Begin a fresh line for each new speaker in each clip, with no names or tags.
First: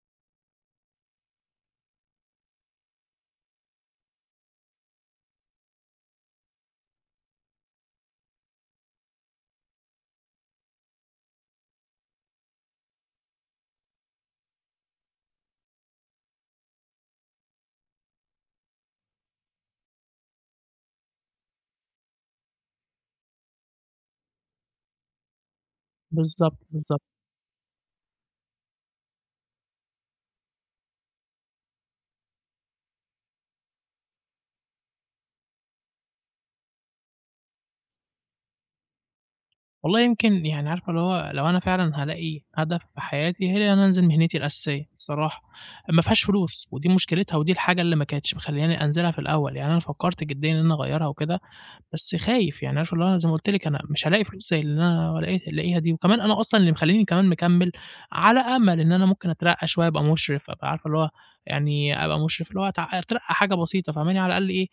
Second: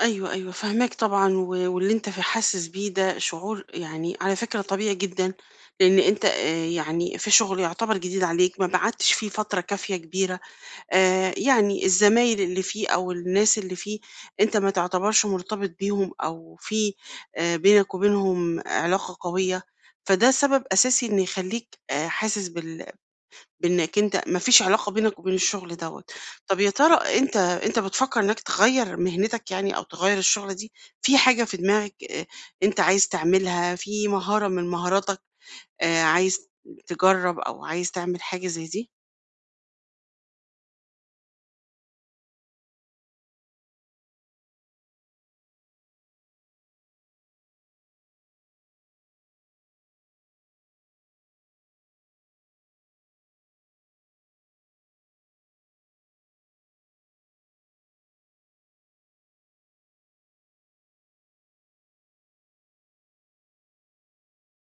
أيوه، أيوه فاهماك طبعًا و واللي أنت في حاسس بيه ده شعور يعني على فكرة طبيعي جدًا، لأن أنت آآ، يعني في شغل يعتبر جديد عليك، ما قعدتش فيه فترة كافية كبيرة، آآ، يعني الزمايل اللي فيه أو الناس اللي فيه، أنت ما تعتبرش مُرتبِط بيهم أو في آآ، بينَك وبينهُم علاقة قوية، فده سبب أساسي إن يخليك آآ، حاسس بال بإنَّك أنت ما فيش علاقة بينك وبين الشغل دوَّة،
بالضبط،
طَب يا ترى
بالضبط.
أنت أنت بتفكّر إنَّك تغيّر مِهنتَك يعني، أو تغيّر الشُغلة دي؟ في حاجة في دماغَك أ أنت عايز تعملها، في مهارة من مهاراتَك آآ، عايز تجرّب أو عايز تعمل حاجة زي دي؟
والله يمكن يعني عارفة اللي هو لو أنا فعلًا هالاقي هدف في حياتي، هي إن أنا أنزل مهنتي الأساسيّة الصراحة، مافيهاش فلوس ودي مُشكلتها ودي الحاجة اللي ما كانتش مخلياني أنزلها في الأول، يعني أنا فكّرت جديًا إن أنا أغيّرها وكده، بس خايف، يعني عارفة اللي هو أنا زي ما قُلت لكِ أنا مش هالاقي فلوس زي اللي أنا لاق لاقيها دي، وكمان أنا أصلًا اللي مخلّيني كمان مكمّل على أمل إن أنا ممكن أترقّى شوية، أبقى مُشرِف، أبقى عارفة اللي هو يعني أبقى مُشرِف، اللي هو أت أترقّى حاجة بسيطة فاهماني، على الأقل إيه،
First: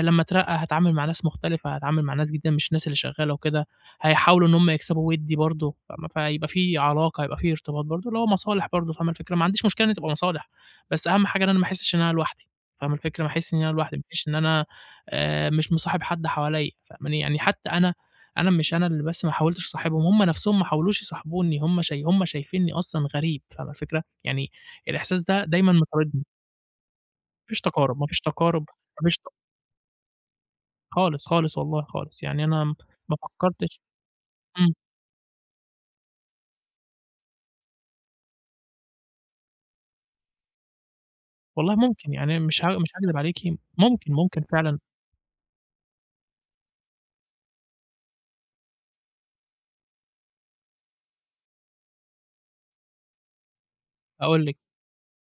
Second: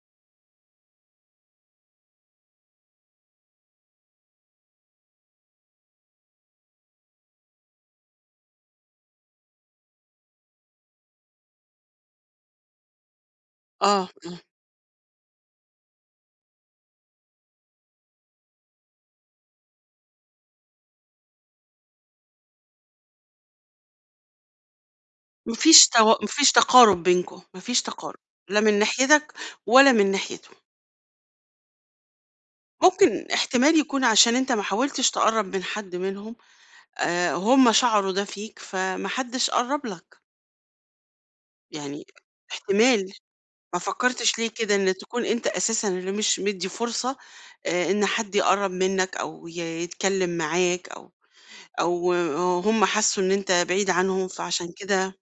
لمّا أترقّى هاتعامل مع ناس مختلفة هاتعامل مع ناس جديدة مش الناس اللي شغالة وكده، هيحاولوا إن هم يكسبوا ودّي برضه، فاهمة، فهيبقى في علاقة، هيبقى في ارتباط برضه، اللي هو مصالح برضه فاهمة الفكرة، ما عنديش مشكلة إن هي تبقى مصالح، بس أهم حاجة إن أنا ما أحسِّش إن أنا لوحدي، فاهمة الفكرة، ما أحسش إن أنا لوحدي،
آه،
مش إن
آه.
أنا آآ، مش مصاحب حد حواليّا، فاهماني، يعني حتى أنا أنا مش أنا اللي بس ما حاولتش اصاحبهم، هم نفسهم ما حاولوش يصاحبوني، هم ش هم شايفينني أصلًا غريب، فاهمة الفكرة، يعني الإحساس ده
ما
دايمًا
فيش تو
مطاردني.
ما فيش تقارب بينكم،
ما
ما
فيش
فيش
تقارب ما
تقارب،
فيش
لا
تقارب
من
ما فيش ت
ناحيتك ولا من ناحيتهُم.
خالص، خالص، والله خالص، يعني أنا ما
ممكن
فكّرتش
إحتمال يكون علشان أنت ما
إمم.
حاولتش تقرّب من حد منهم آآ، هم شَعروا ده فيك، فما حدش قرّب لَك.
والله
يعني
ممكن، يعني مش ها مش
إحتمال،
هاكدب عليكِ
ما
ممكن،
فكّرتش
ممكن
ليه كده
فعلًا.
إنك تكون أنت أساسًا اللي مش مدّي فُرصة آآ، إن حد يقرّب منَّك أو ي يتكلّم معاك أو أو هُم حسّوا إن أنت بعيد عنهم
أقول لِك.
فعشان كده؟